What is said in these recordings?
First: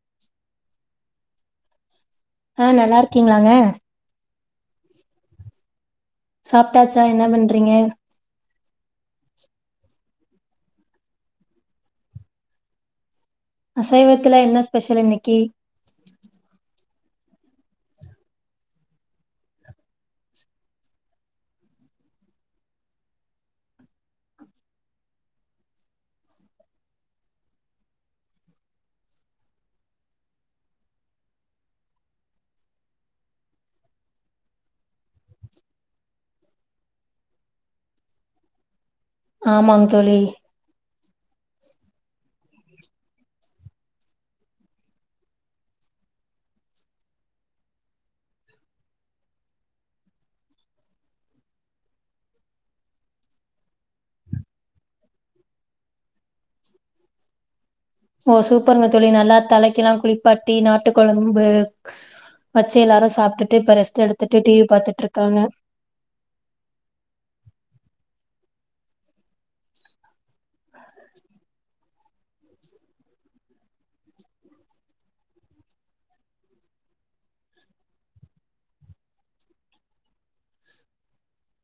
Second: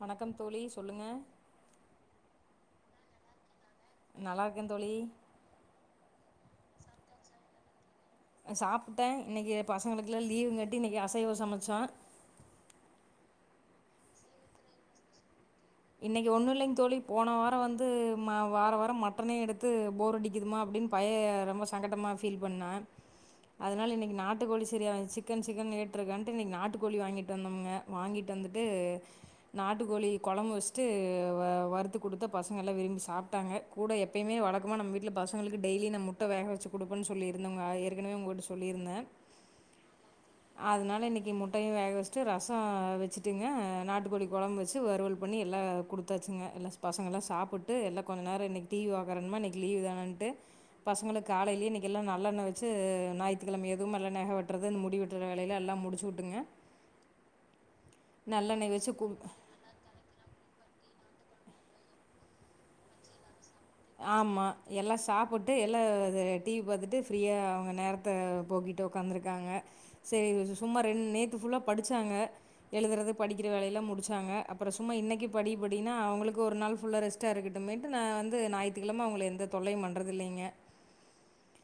வணக்கம் தோழி சொல்லுங்க ஆ நல்லா இருக்கீங்களாங்க நல்லாருக்கே தோழி சாப்ட்டாச்சா என்ன பண்றீங்க சாப்பிட்டே இன்னைக்கு பசங்களுக்குலா லீவுங்காட்டி இன்னைக்கு அசைவோ சமச்சோ அசைவத்துல என்ன ஸ்பெஷல் இன்னைக்கு இன்னைக்கு ஒன்னு இல்லைங் தோழி போன வாரம் வந்து ம வார வாரம் மட்டனே எடுத்து போர் அடிக்குதுமா அப்படின்னு பைய ரொம்ப சங்கட்டமா ஃபீல் பண்ணா அதனால இன்னைக்கு நாட்டுக்கோழி சரிய வந்துச்சி சிக்கன் சிக்கன்னு கேட்டுட்ருக்கான்ட்டு இன்னைக்கு நாட்டுக்கோழி வாங்கிட்டு வந்தோமுங்க வாங்கிட்டு வந்துட்டு நாட்டுக்கோழி கொழம்பு வச் ச்சுட்டு வறுத்து கொடுத்த பசங்க எல்லா விரும்பி சாப்ட்டாங்க கூட எப்பயுமே வழக்கம நம்ம வீட்ல பசங்களுக்கு டெய்லி நா முட்ட வேக வச்சு கொடுப்பேன்னு சொல்லியிருந்தேங்க ஏற்கனவே உங்ககிட்ட சொல்லியிருந்தே ஆமாங் தோழி முட்டையு வேக வச்சட்டு ரசம் வச்சுட்டுங்க நாட்டுக்கோழி கொழம்பு வச்சு வறுவல் பண்ணி எல்லா கொடுத்தாச்சுங்க எல்லா பசங்கல்லா சாப்பிட்டு எல்லா கொஞ்ச நேரம் இன்னைக்கு டி வி பாக்கறணுமா இன்னைக்கு லீவு தானன்ட்டு பசங்களுக்கு காலையிலேயே இன்னைக்கு எல்லா நல்லெண்ண வச்சு ஞாயித்துக்கிழமை அதுவுமா எல்லா நெக வெட்டுறது இந்த முடி வெட்டுற வேலையெல்லா எல்லா முடிச்சு வுட்டுங்க ஓ சூப்பர்ங்க தோழி நல்லா தலைக்கெல்லா குளிக் பட்டி நாட்டு கொழம்பு வச்சு எல்லாரு சாப்டிட் ஆமா எல்லா சாப்பிட்டு எல்லா டி வி பாத்துட்டு ஃப்ரீயா அவங்க நேரத்த போக்கிட் டு உக்காந்திருக்காங்க சரி சும்மா ரெண் நேத்து ஃபுல்லா படிச்சாங்க எழுதுறது படிக்கிற வேலையெல்லாம் முடிச்சாங்க அப்பறோ சும்மா இன்னைக்கு படி படினா அவங்களுக்கு ஒரு நாள் ஃபுல்லா ரெஸ்ட்டா இருக்கட்டுமேன்ட்டு நா வந் கு ஞாயித்துக்கெழம அவங்கள எந்த தொல்லையு பண்றது இல்லைங்க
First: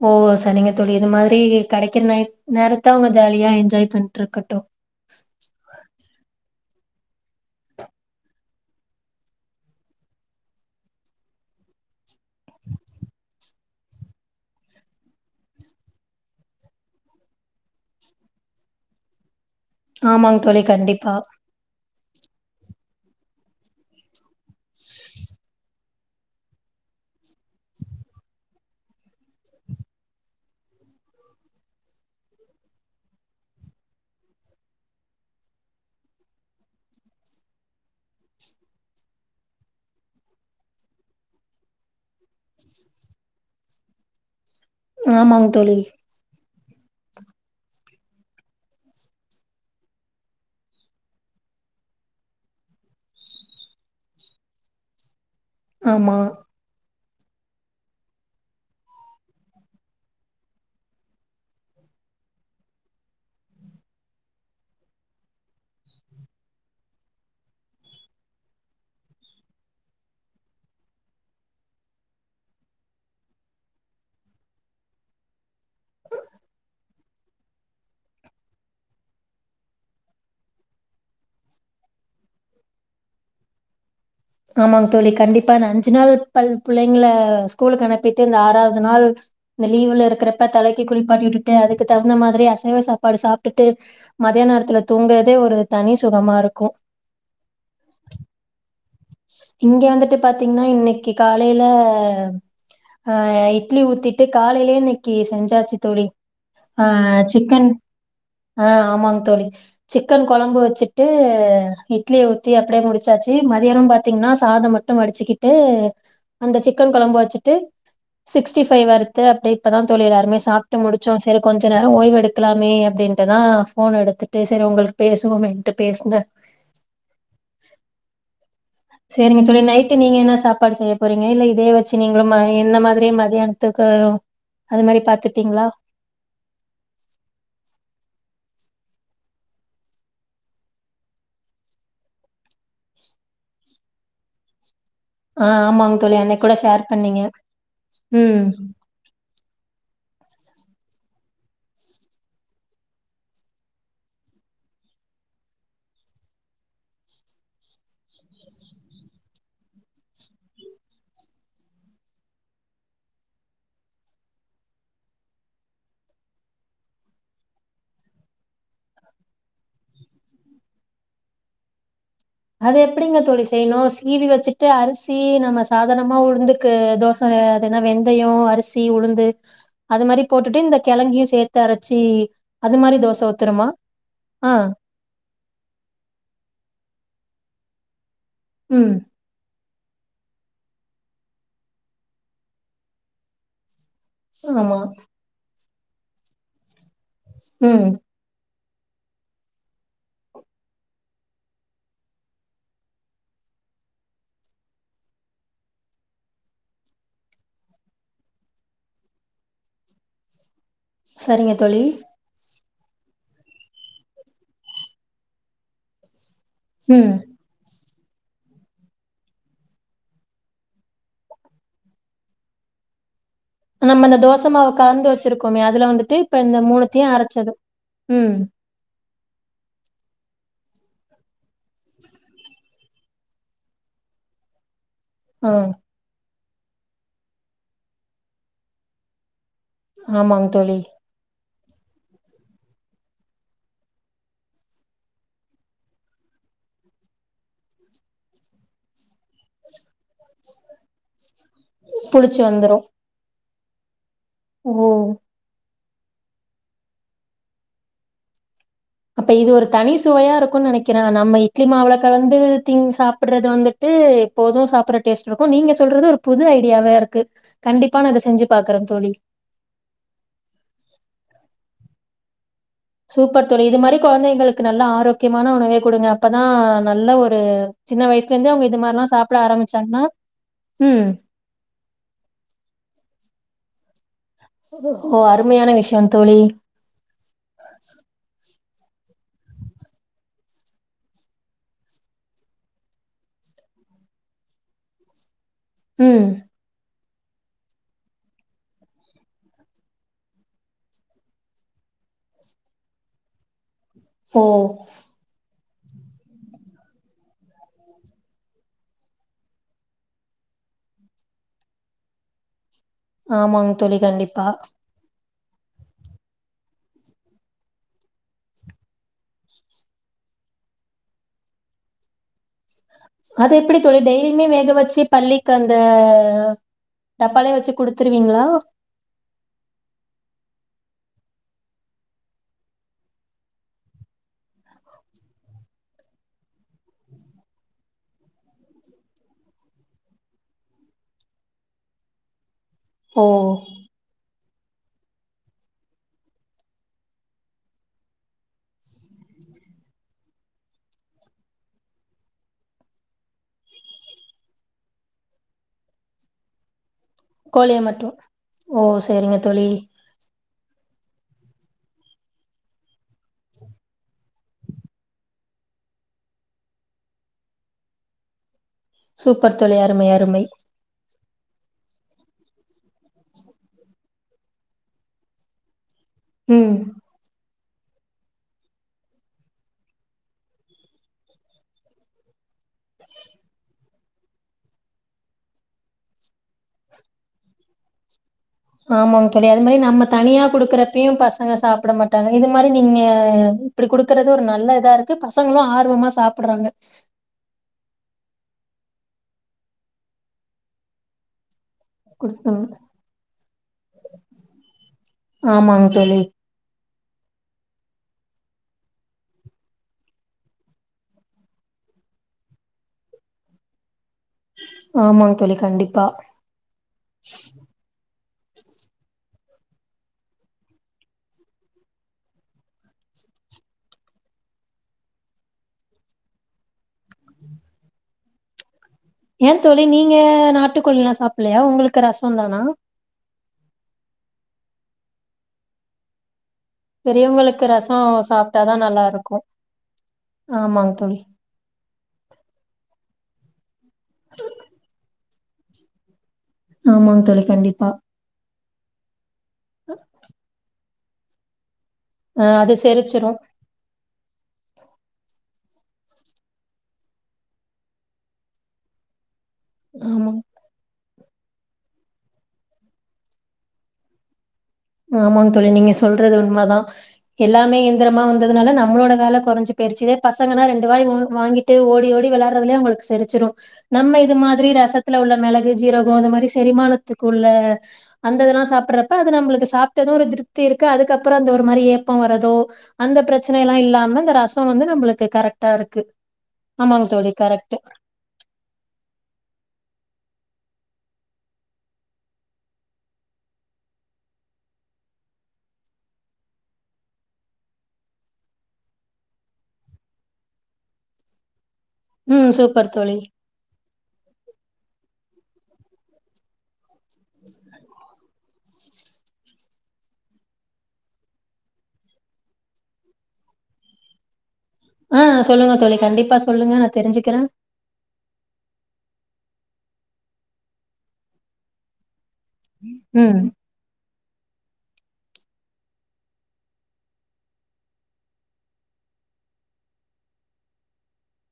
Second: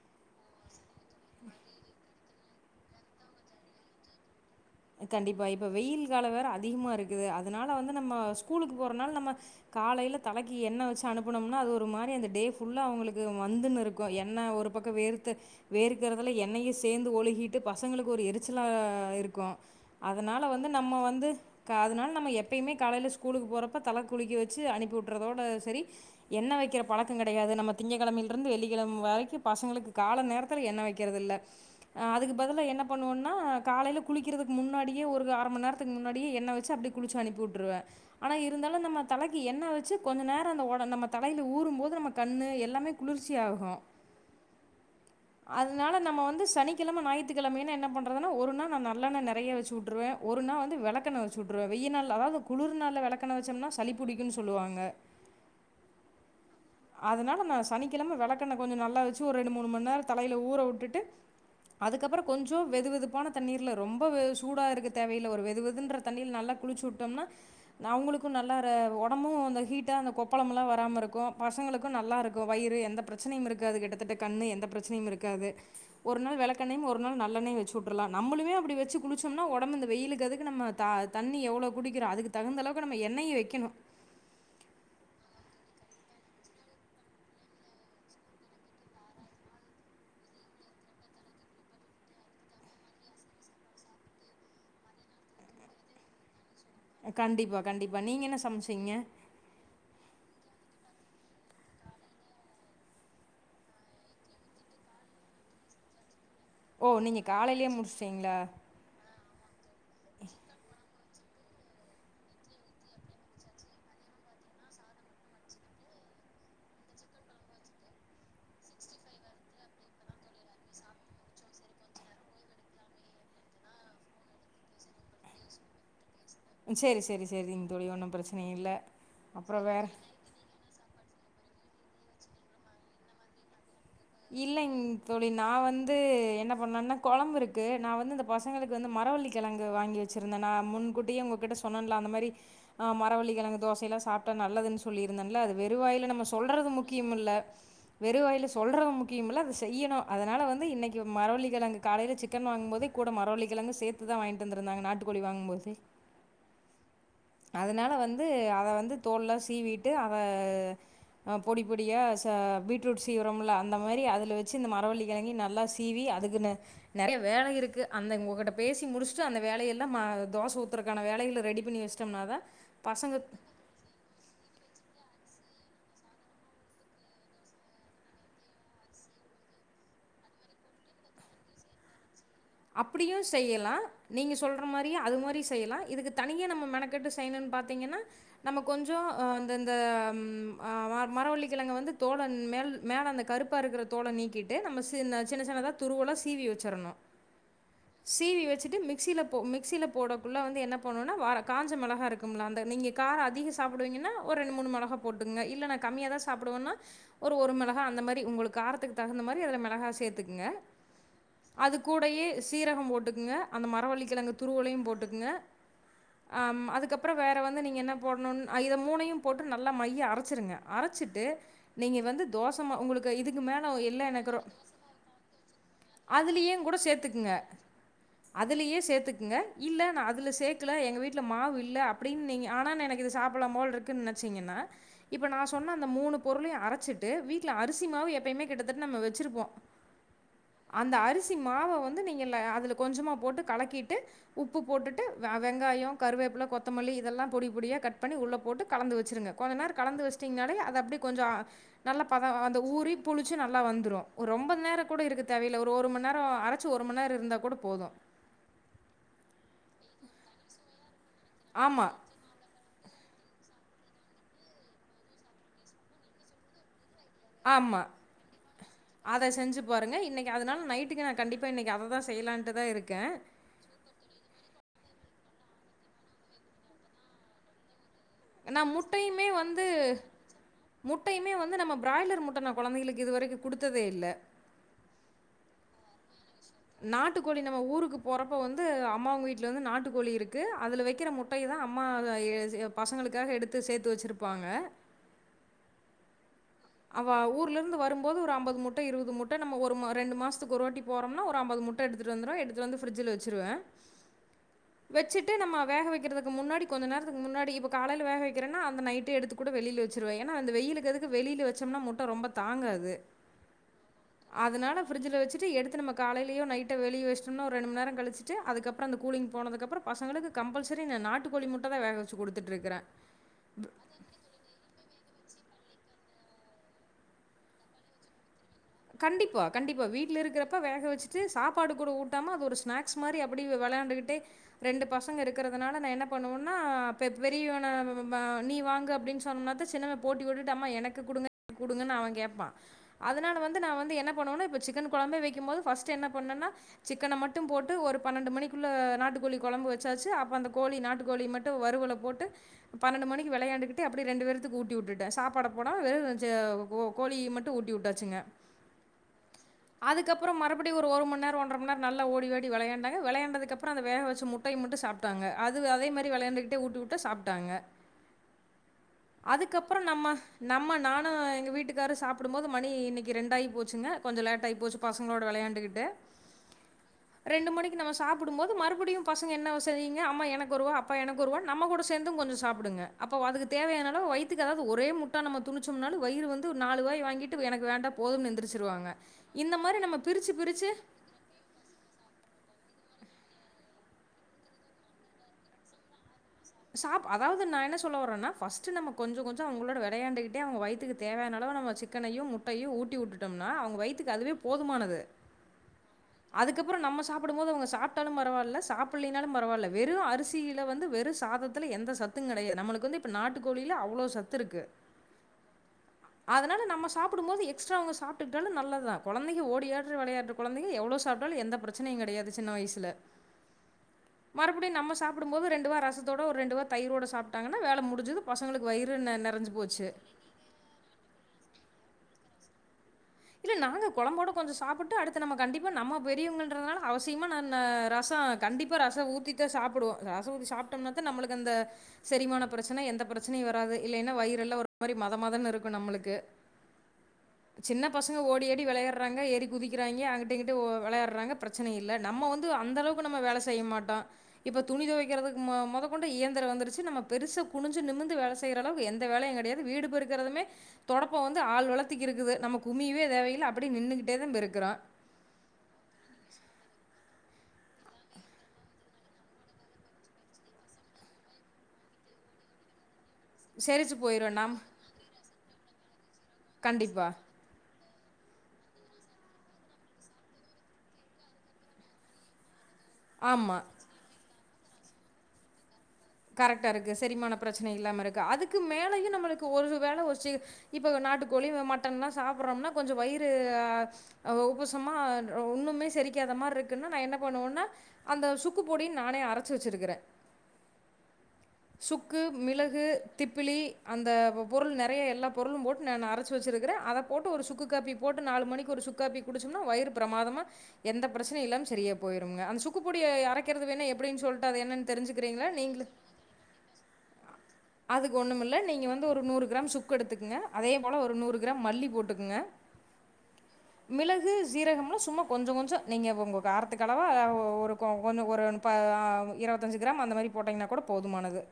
ஓ சரிங்க தோழி இது மாதிரி கெடைக்கிற நைட் நேரத்த அவங்க ஜாலியா என்ஜாய் பண்ட்டு இருக்கட்டும் கண்டிப்பா இப்ப வெயில் காலம் வேற அதிகமா இருக்குது அதனால வந்து நம்ம ஸ்கூலுக்கு போறனால நம்ம காலையில தலைக்கு எண்ணெ வச்சு அனுப்புனோம்னா அது ஒரு மாரி அந்த டே ஃபுல்லா அவங்களுக்கு வந்துன்னு இருக்கு எண்ணெ ஒரு பக்கம் வேர்த்து வேர்க்கறதுல எண்ணெயு சேந்து ஒழுகிட்டு பசங்களுக்கு ஒரு எரிச்சலா இருக்கு ஆமாங்க அதனால தோழி வந்து நம்ம கண்டிப்பா வந்து அதனால நம்ம எப்பயுமே காலல ஸ்கூலுக்கு போறப்ப தலை குளிக்கவச்சு அனுப்பி விட்டுறதோட சரி எண்ண வைக்கிற பழக்க கெடையாது திங்க கிழமை இருந்து வெள்ளிழமை வரை பசங்களுக்கு கால நேரத்தில் எண்ண வைக்கிறது அதுக்கு பதில என்ன பண்ண காலில குளிக் குக்கிறதுதுக்கு முன்னாடியே ஒரு அரை மணி நேரத்துக்கு முன்னாடியே எண்ணெய வச்சு அப்படி குளிச்சு அனுப்பி விட்டுருவே ஆனா இருந்தாலு நம்ம தலைக்கு எண்ணெய வச்சு கொஞ்ச நேர அந்த நம்ம தையில ஊறும்போது நம்ம கண்ணு எல்லாமே குளிர்ச்சி ஆகு ஆமாங்க தோழி அதனால நம்ம வந்து சனி கிழ ஞாயித்துக்கெழமை என்ன பண்றதுன்ன ஒரு நா நல்லெண்ண நெறைய வச்சுட்டுருவே ஒரு நாள் வந்து வெளக்கண்ண வச்சுட்டுருவே வெயல் நாள் அதாவது குளிர்நாள வெளக்கெண்ண வச்சோம்னா சளிபுடிக்கும்ன்னு சொல்லுவாங்க ஆமா அதனால நா சனிக்கிழம வெளக்கண்ண கொஞ்ச நல்லா வச்சு ஒரு ரெண்டு மூண் மண்நேர தலையில ஊற விட்டுட்டு அதுக்கப்புற கொஞ்சு வெது வெதுப்பான தண்ணீர்ல ரொம்ப வெ சூட இருக்கு தேவ இல்ல ஒரு வெது வெதுன்ற தண்ணில குளிசுவிடொம்ன அவங்களுக்கு நல்லா ஹிட்டா கொப்பளம் வரா இருக்கு பசங்கக்கும் நல்லா இருக்கு வயிறு எந்த பிரச்ச இருக்காது கிட்டதட்ட கண்ணு எந்த பிரச்னையு இருக்காது ஒரு நாள் வெளக்கென்னயு ஒரு நாள் நல்லண்ணச்சுலா வச்சுவுற்றளா நம்மளுமே அப்டி வச்சு குளிச்சோம்னா ஒடம்பு இந்த வெயிலுக்குறதுக்கு நம த தண்ணி எவ்வளவு குடிக்கிறோ அதுக்கு தகுந்தளவுக்கு நம்ம எண்ணெய்யு வைக்கணு ஆமாங்க தோழி கண்டிப்பா இந்த அஞ்சு நாள் பல் புள்ளைங்களை ஸ்கூல் அனுப்பிட்டு இந்த ஆறாவது நாள் இந்த லீவு்ல இருக்கிறப்ப தலைக்கு குளிப்பாட்டி விட்டுட்டு அதுக்கு தகுந்த மாதிரி அசைவ சாப்பாடு சாப்ட்டுட்டு மதியான நேரத்துல தூங்குறதே ஒரு தனி சுகமா இருக் கண்டிப்பா கண்டிப்பா நீங்க என்ன சமைச்சீங்க இங்க வந்துட்டு பா பா்த்தீங்கன்னா இன்னைக்கு காலையில அஹ் இட்லி ஊத்திட்டு காலையிலயே இன்னைக்கு செஞ்சாச்சு தோழி ஓ நீங்க ஆஹ் சிக்கன் காலையிலயே முடிச்சுட்டீங்களா ஆஹ் ஆமாங் தோழி சிக்கன் கொழம்பு வச்சு டு இட்லிய ஊத்தி அப்டியே முடிச்சாச்சு ம தாரம் பாத்தீங்கன்னா சாதம் மட்டு வடிச்சுக்கிட்டு அந்த சிக்கன் கொழம்பு வச்சுட்டு சிக்ஸ்டி ஃபைவ் வறுத்து அப்டி இப்பதா தோழி எல்லாருமே சாப்ட்டு முடிச்சசோ சரி கொஞ்ச நேர ஓய்வெடுக்கலாமே அப்டின்ட்டுதா போன் எடுத்துட்டு சரி உங்க பேசுவோமன்ட்டு பேசுனே சரி சரி சரிங்க தோழி ஒண்ணு பிரச்சனை இல்ல சரிங்க அப்புறோ தோழி வேற நைட் நீங்க என்ன சாப்பாடு செய்யப் புரிங்க இல்ல இதே வச்சு நீங்களு என்ன மாதிரியே மதியான இல்லைங் தோழி நான் வந்து என்ன பண்ணேனா கொழம்பு இருக்கு நா வந்து இந்த பசங்களுக்கு வந்து மரவள்ளி கெழங்கு வாங்கி வச்சிருந்தே நா முன்கூட்டியே உங்ககிட்ட சொன்னன்லா அந்த மாரி ஆஹ் மரவள்ளி கெழங்கு தோசை எல்லா சாப்ட்டா நல்லதுன்னு சொல்லியிருந்தேன்ல ஆ அது ஆமாங்க வெறுவாயில தோழி நம்ம அன்னைக்கு கூட சொல்றது ஷேர் முக்கியம் பண்ணீங்க இல்ல ம் வெறுவாயில சொல்ற மொதல அத செய்யணு அதனால வந்து இன்னைக்கு மரவள்ளிக்கிழங்கு காயில சிக்கன் வாங்கும் போதே கூட மரவள்ளிக்கிழங்கு சேத்துதா வாங்கிட்டு வந்திருந்தாங்க நாட்டுக்கோழி வாங்கும்போதே அதனால வந்து அதை வந்து தோல்லா சீவிட்டு அதை பொடி அ பொடியாக ச பீட்ரூட் சீவிறோம்ல அந்த மாரி அதில வச்சு இந்த மரவள்ளி கெழங்கியு நல்லா சீவி அதுக்கு நெறைய வேலை இருக்குது அந்த உகிட்ட பேசி முடிச்சுட்டு அந்த வேலையெல்லா தோசை ஊத்துறக்கான வேலைகளை ரெடி பண்ணி வச்சு அது எப்டிங்க தோழி செய்யணு சீவி வச்சுட்டு அரிசி நம்ம சாதானமா உளுந்துக்கு தோசை அது என்னா வெந்தயம் அரிசி உளுந்து அது மாரி போட்டுட்டு இந்த கெழங்கயு சேத்து அரைச்சி அப்படியு செய்யலா நீங்க ஆ சொல்ற மாரியே அது மாரியு செய்யலா இதுக்கு தனியா நம்ம மெனக்கெட்டு செஞ் செய்யனுன் பாத்தீங்கன்னா நம்ம ம் கொஞ்சோ அஹ் அந்தந் அந்த அம் ஆ மரவள்ளிக்கெழங்க வந்து தோல மேல் மேல அந்த கருப்பா இருக்கிறத தோலை நீக்கிட்டு ஆமா நம்ம சின்ன சின்ன சின்னதா துருவலா சீவி வச்சிறணு ம் சீவி வச்சிட் டு மிக்சில போ மிக்சில போடக்குள்ள வந்து என்ன பண்ணுன்னா வார காஞ்ச மிளகா இருக்கும்ல அந்த நீங்க கார அதிக சாப்பிடுவீங்கன்னா ஒரு ரெண்டு மூணு மிளகா போட்டுங்க இல்ல நா கம்மியா தா சாப்புடுவோன்னா ஒரு ஒரு மிளகா அந்த மாரி உங்களுக் காரத்துக்கு தகுந்த மாரி அதுல மிளகா சேர்த்துக்குங்க சரிங்க தோளி சீரகம் போட்டுகுங்க அந்த மரவள்ளிக்கிழங்கு துருவலையு போட்டுகுங்க ஆம் அதுக்கப்புற ம் வேற வந்து நீங்க என்ன போட்ணுன் அ இத மூணையு போட்டு நல்லா மைய அரைச்சிருங்க அரைச்சிட்டு நீங்க வந்து தோசமா உங்களுக்கு இதுக் நம்ம இந்த தோசமாவ கலந்து வச்சிருக்கோமே அதுல வந்துட்டு இப்ப இந்த மூணுத்தையு அரைச் அ அதுலேயே சேர்த்துக்கங்க இல்ல நா அதுல சேக்கல எங்க வீட்டுல மாவு இல்ல அப்படின் நீங்க ஆன நெனக்கு இது சாப்பிடலா போல இருக்குன் நெனச்சீங்கன்னா இப்ப நா ஆ சொன்ன அந்த மூணு பொருளையு அரைச்சிட்டு வீட்ல அரிசி மாவு எப்பயுமே கிட்டதட்ட நம்ம வெச்சிருப்போ ஆமாங் தோளி மாவ வந் து நீங்கில்ல அதுல கொஞ்சமா போட்டு கலக்கீட்டு உப்பு போட்டுட்டு வெங்காய கருவேப்பில கொத்தமல்லி இதெல்லா பொடி பொடியாக கட் பண்ணி உள்ளே போட்டு கலந்து வச்சுருங்க கொஞ்சு நேர கலந்து வச்சிடீங்னாலே அது அப்டி கொஞ்சோ அ நல்ல பத புளிச்சு அந்த வந்துரு ஊரி புளிச்சு நல் நல்லா வந்துரு ஒர் ரொம்ப நேர ஓ கூட இருக்க தேவையில்ல ஒரு ஒரு ஒரு மண் நேரோ அரச் சு ஒரு மணிநேர இருந்தா கூட போது அப்ப இது ஒரு தனி சுவையா இருக்குனு நெனக் கிற நம்ம இட்லி ஆமா, மாவுல கலந்து திங் சாப்ட்றது வந்துட்டு எப்போது சாப்பட்ற டேஸ்ட் இருக்கு நீங்க சொல்றது ஒரு புது ஐடியாவே இருக் ஆமா அத செஞ்சு பாருங்க இன்னைக்கு அதனால நைட்டுக்கு நா கண்டிப்பா இன்னைக்கு அததா செய்யலான்ட் சூப்பர் தோழி இது மாரி கொழந்தைகளுக்கு நல்ல ஆரோக் கியமான உணவே குடுங்க அப்பதா நல்ல ஒரு சின்ன வயசுல இருந்தே நா அவங்க இது மாரிலா முட்டையுமே சாப்ட வந்து ஆரம்பிச்சாங்கன்னா ம் முட்டையுமே வந்து நம்ம பிராய்லர் முட்டை நா கொழந்தைகளுக்கு இதுவரைக்கு குடுத்ததே இல்ல ஓ அருமையான விஷயம் தோழி நாட்டுக்கோளி நம்ம ஊருக்கு போறப்ப வந்து வந்து அம்மாவுங்க வீட்டில் வந்து நாட்டுக்கோளி இருக்கு அதில வெக்கிற முட்டைய தா அம்மா பசங்களுக்காக எடுத்து சேத்து வச்சருப்பாங்க உம் அவ ஊர்ல இருந்து வரும்போது ஒரு ஐம்பது முட்டை இருபது முட்டை நம்ம ஒரு ரெண்டு மாதத்துக்கு ஒரு வாட்டி போறம்னா ஒரு ஐம்பது முட்டை எடுத்துட்டு வந்துருவேன் எடுத்துட்டுவந்து ஃப்ரிஜில வச்சுருவே ஓ வெச்சுட்டு நம்ம வேக வைக்கிறதுக்கு முன்னாடி கொஞ்சோ நேரத்துக்கு முன்னாடி இப்ப காலைல வேகவைக்கிறனா அந்த நைட்டே எடுத்து கூட வெளில வெச்சுடுவேன் ஏன்னா அந்த வெயிலுக்கு அதுக்கு வெளில வெச் ச்சோம்னா முட்ட ரொம்ப தாங்காது ஆமாங்க தோழி கண்டிப்பா வ எடுத்து நம்ம காலையிலயோ நைட்டை வெளியேவச்சுட்ணோம்னாஓரு ரெண்டுமண்நேரம் கழிச்சிட்டு அதுக்கப்புறோ அந்த கூலி்ங் போனதுக்கப்புற பசங்குளுக்கு கம்பல்சரி ந நாட்டுக்கோழி முட்டதா வேகவெச்ச குடுத்துட்டுருக்கே அது எப்படி தோழி டெய்லியுமே வேக வெச்சு பள்ளிக்கு அந்த அ டப்பாலைய வெச்சு குடுத்துருவீங்களா கண்டிப்பா கண்டிப்பா வீட்ல இருக்கிறப்ப வேக வெச்சுட்டு சாப்பாடு கூட ஊட்டாம அது ஒரு ஸ்நாக்ஸ் மாரி அப்டி வெளையாண்டுக்கிட்டே ரெண்டு பசங்க இருக்குறதுனால நா என்ன பண்ணுவேனா பெ பெரியவன வ வ நீ வாங்கு அப்டின்னு சொன்னோத சின்னவ போட்டிபோட்டுட்டுஅம்மா எனக்கு குடுங்க எனக்கு குடுங்கனு அவ கேப்பா ஓ அதனால வந்து இது நா வந்து என்ன பண்ணுவனா இப்ப சிக்கன் கொழம்பே வெக்கும் போது ஃபஸ்ட்டு என்ன பண்ணுன்னா சிக்கன மட்டு போட்டு ஒரு பன்னெண்டு மணிக்குள்ளே நாட்டு கோழி கொழம்பு வெச்சாச்சு அப்போ அந்த கோழி நாட்டுக்கோழி மட்டு வருவல போட்டு பன்னெண்டு மணிக்கு வெளையாண்டுக்கிட்டே அப்டியே ரெண்டு பேரத்துக்கு ஊட்டி விட்டுவிட்டே சாப்பாடு போடாம வெறும் கொ கோழி மட்டும் ஊட்டி கோழிய மட்டும் வுட்டாச்சுங்க ஓ சரிங்க தோழி அதுக்கப்புறோ மறுபடியு ஒரு ஒரு மணி நேரோ ஒன்றரைமண்ணேரோ நல்ல ஓடிஓடி வெளையாண்டாங்க வெளையாண்டதுக்கப்பறோ அந்த வேக வெச்ச முட்டைய மட்டு சாப்டாங்க அது அதே மாரி வெளையாண்டுகிட்டே ஊட்டி விட்டா சாப்ட்டாங்க சூப்பர் தோழி அதுக்கப்புறோ அருமை நம்ம அருமை நம்ம நானும் எங்க வீட்டுக்காரும் சாப்ப போடும் போது மணி இன்னிக் ரெண்டாகி போச்சுங்ககொஞ்சோ லேட் ஆகி போச்சு பசங்களோட வெளையாண்டுகிட்டு ம் நம்ம சாப்பிடும்போது மறுபடியும் பசங்க என்னசெய்ங்க அம்மா எனக்கு ஒருவ அப்ப எனக்கு ஒருவ நம்ம கூட சேந்த கொஞ்சோ சாப் புடுங்க அப்போ அதுக்கு தேவையான வயித்துக்கு அதாவது ஒரே முட்டா நம்ம துணிச்சோம்னா வயிறுவந்து நாலு வாய் வாங்கிட்டு எனக்கு வேண்டா போதும்னு எந்த்ரிச் ஆமாங்க தோழி அது மாரி நம்ம தனியா பிரிச்சு குடுக்குறப்பையும் பசங்க சாப்பிட மாட்டாங்க இது மாரி நீங்க ஹ் இப்புடி குடுக்கறது ஒரு நல்லா இதா இருக்கு பசங்களோ ஆர்வமா சாப் சாப் அதாவது நான் என்ன சொல்ல வறேன்னா ஃப்ர்ஸ்ட் ஃப்ரஸ்ட் நம்ம கொஞ்சோ கொஞ்சோ அவுங்களோட வெளையாண்டுகிட்டே அவுங்க வயத்துக்கு தேவயானளவு நம்ம வெச் சிக்கனையும் குடுக்கணும் முட்டையும் ஊட்டி விட்டுட்டோம்னா அவுங்க வயத்துக்கு அதுவே போதுமானது ஆமாங்க தோழி அதுக்கப்புறோ நம்ம சொ சாப்பிடும்போது அவுங்க சாப்பிட்டாலும் பரவாயில்ல சாப்லைனாலும் பரவாயில்ல வெறும் அரிசியில வந்து வெறு சாதத்துல எந்த சத்தூம் கிடையாது நம்மளுக்கு வந்து இப்ப நாட்டு கோழியில அவ்வளவு சத்து துஇருக்கு ஆமாங்க தோழி கண்டிப்பா அதனால நம்ம சாப்பிடும்போது எக்ஸ்ட்ரா அவுங்க சாப் விட்டுட்டாலும் நல்லதுதா கொழந்தைங்க ஓடி ஆடி வெளையாடுற கொழந்தைங்க எவ்ளோ சாப்டாலோ எந்த பிரச்சனையோ கெடையாது சின்ன வயசுல மறுபடியு நம்ம சாப்பிடும்போது ரெண்டு வா ரசத் தோட ஒரு ரெண்டு வா தயிரோடு சாப்பிட்டாங்க வேல முடிஞ்சது பசங்களுக்கு வயிறு நெ நெறஞ்சு ஏன் போச்சு. தோழி நீங்க நாட்டுக்கோழி எல்லாம் சாப்பிடலையா உங்களுக்கு ரச சொன்ன னா இல்ல நாங்க கொழம்போட கொஞ்சோ சாப்புட்டு அடுத்து நம்ம கண்டிப்பா நம்ம பெரியவங்க இருக்குறதுநாள அவசியமா நான் பெரியவங்களுக்கு ரசோ சாப்ட்டாதா கண்டிப்பா ரசோ நல்லா இருக்கு ஊத்திதா சாப்பிடுவோ ரசோ ஊத்தி ஆமாங் சாப்டோதா தோழி நம்மளுக்கு அந்த சேரிமான பிரச்சன எந்த பிரச்சன பிரச்சனை வராது இல்லைன்னா வயிறு எல்லாம் ஒரு மாதிரி மத மதன்னு இருக்கு நம்மளுக்கு ஆமாங்க தோழி சின்ன கண்டிப்பா பசங்க ஓடியாடி விளயாட் ரங்கா எரி குதிக்கிறாங்க அங்கிட்டு இங்கிட்டு விளையாற றாங்க பிரச்சனையி ல்ல நம்ம அ வந்து அது அந்த அளவுக்கு நம்ம செரிச்சிரு வேலை செய்ய மாட்டோம் இப்ப துணி துவைக்கிறதுக்கு மொத கொண்டு இயந்திர வந்துருச்சு நம்ம பெருசு குனிஞ்சு நிமிந்து வேலை செய்யற அளவுக்கு எந்த வேலையும் கிடையாது வீடு ஆமாங் பெறுக்கிறதுமே தொடப்பம் வந்து ஆள் வளத் திக் இருக்குது நமக்கு குமியவே தேவையில்ல அப்படியே நின்னுகிட்டே தான் பெருக்குரோ ஆமாங் தோழி நீங்க சொல்றது உண்ம தான் எல்லாமே இயந்திரமா வந்ததுனால நம்மளோட வேலை கொரஞ்சி போயிறுச்சி பசங்கன்னா ரெண்டு வாய் வாங்கிட்டு ஓடி ஓடி விளாடுறதுலயே அவங்களுக்கு செரிச் ச்சிரும் செரிச்சு நம்ம இது போயிரும் நாம் மாதிரி ரசத்துல உள்ள மிளகு ஜீரகம் அந்த மாதிரி கண்டிப்பா. செரிமானத்துக்கு உள்ள அந்த இதெல்லாம் சாப்பிடறப்ப அது நமளுக்கு சாப்பிட்டதும் ஒரு திருப்தி இருக்கு அதுக்கப்புறம் அந்த ஒரு மாதிரி ஏப்பம் வரதோ அந்த ஆமா. பிரச்சனை எல்லாம் இல்லாம இந்த ரசம் அப்ப வந்து நம்மளுக்கு கரெக்டா இருக் கரெக்டா இருக்கு செரிமான பிரச்சனை இல்லாம இருக்கு அதுக்கு மேலயும் நம்மளுக்கு ஒரு வேளை ஒரு சி இப்ப நாட்டுக்கோழி மட்டன் எல்லாம் சாப்பிடுறோம்னா கொஞ்சம் வயிறுஹ உபசமா ஒண்ணுமே செரிக்காத மாதிரி இருக்குன்னா நான் என்ன பண்ணுவோம்னா அந்த சுக்கு பொடின்னு நானே அரைச்சு வச்சிருக்கிறேன் சுக்கு ம் மிளகு சூப்பர் தோழி திப்பளி அந்த பொருள் நேத் முன்னாடியே எல்லா பொருளும் போட்டு நான் அரைச்சு வச்சிருக்கேன் அதை போட்டு ஒரு சுக்கு காப்பி போட்டு நாலு மணிக்கு ஒரு சுக்காப்பி குடுச்சனா வயிறு பிரமாதமா எந்த பிரச்சனை இல்லாம சரியா போயிருங்க அந்த சுக்குப்பொடிய அறக்கிறது வேணா எப்படின்னு சொல் அது என்னன்னு ஆ தெரிஞ்சுக்கிறீங்களா சொல்லுங்க நீங்களு தோழி கண்டிப்பா சொல்லுங்க நான் தெரிஞ்சுக்கிறேன் அதுக்கு ஒன்றுமில்ல நீங்கள் வந்து ஒரு நூறு கிராம் சுக்கு எடுத்துக்குங்க அதே போல ஒரு நூறு கிராம் மல்லி போட்டுக்குங்க உம் சீரகம்லும் சும்மா கொஞ்சம் கொஞ்சம் நீங்க உங்க காரத்துக்கு அளவா ஒரு கொ கொஞ்சம் ஒரு இருபத்தஞ்சி கிராம் அந்த மாதிரி போட்டிங்கன்னா கூட போதுமானது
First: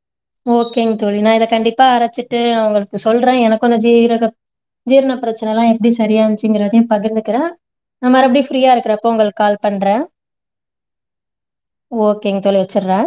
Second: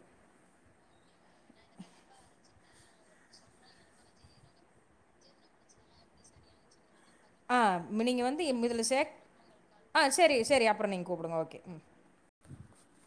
ஓகேங்க தோழி நான் இத கண்டிப்பா அரைச்சிட்டு உங்களுக்கு சொல்றேன் எனக்கு அந்த ஜீரக ஜீரண பிரச்சனை எல்லாம் எப்படி சரியாச்சுங்கிறதையும் பகிர்ந்துக்கறேன் ஆ நான் நீங்கள் வந்து மறுபடியும் ஃபிரியா இதில் சே இருக்கறப்போ உங்களுக்கு கால் ஆ பண்றேன் சரி சரி அப்புறம் நீங்கள் கூப்பிடுங்க ஓகே ம் ஓகேங்க தோழி வச்சறே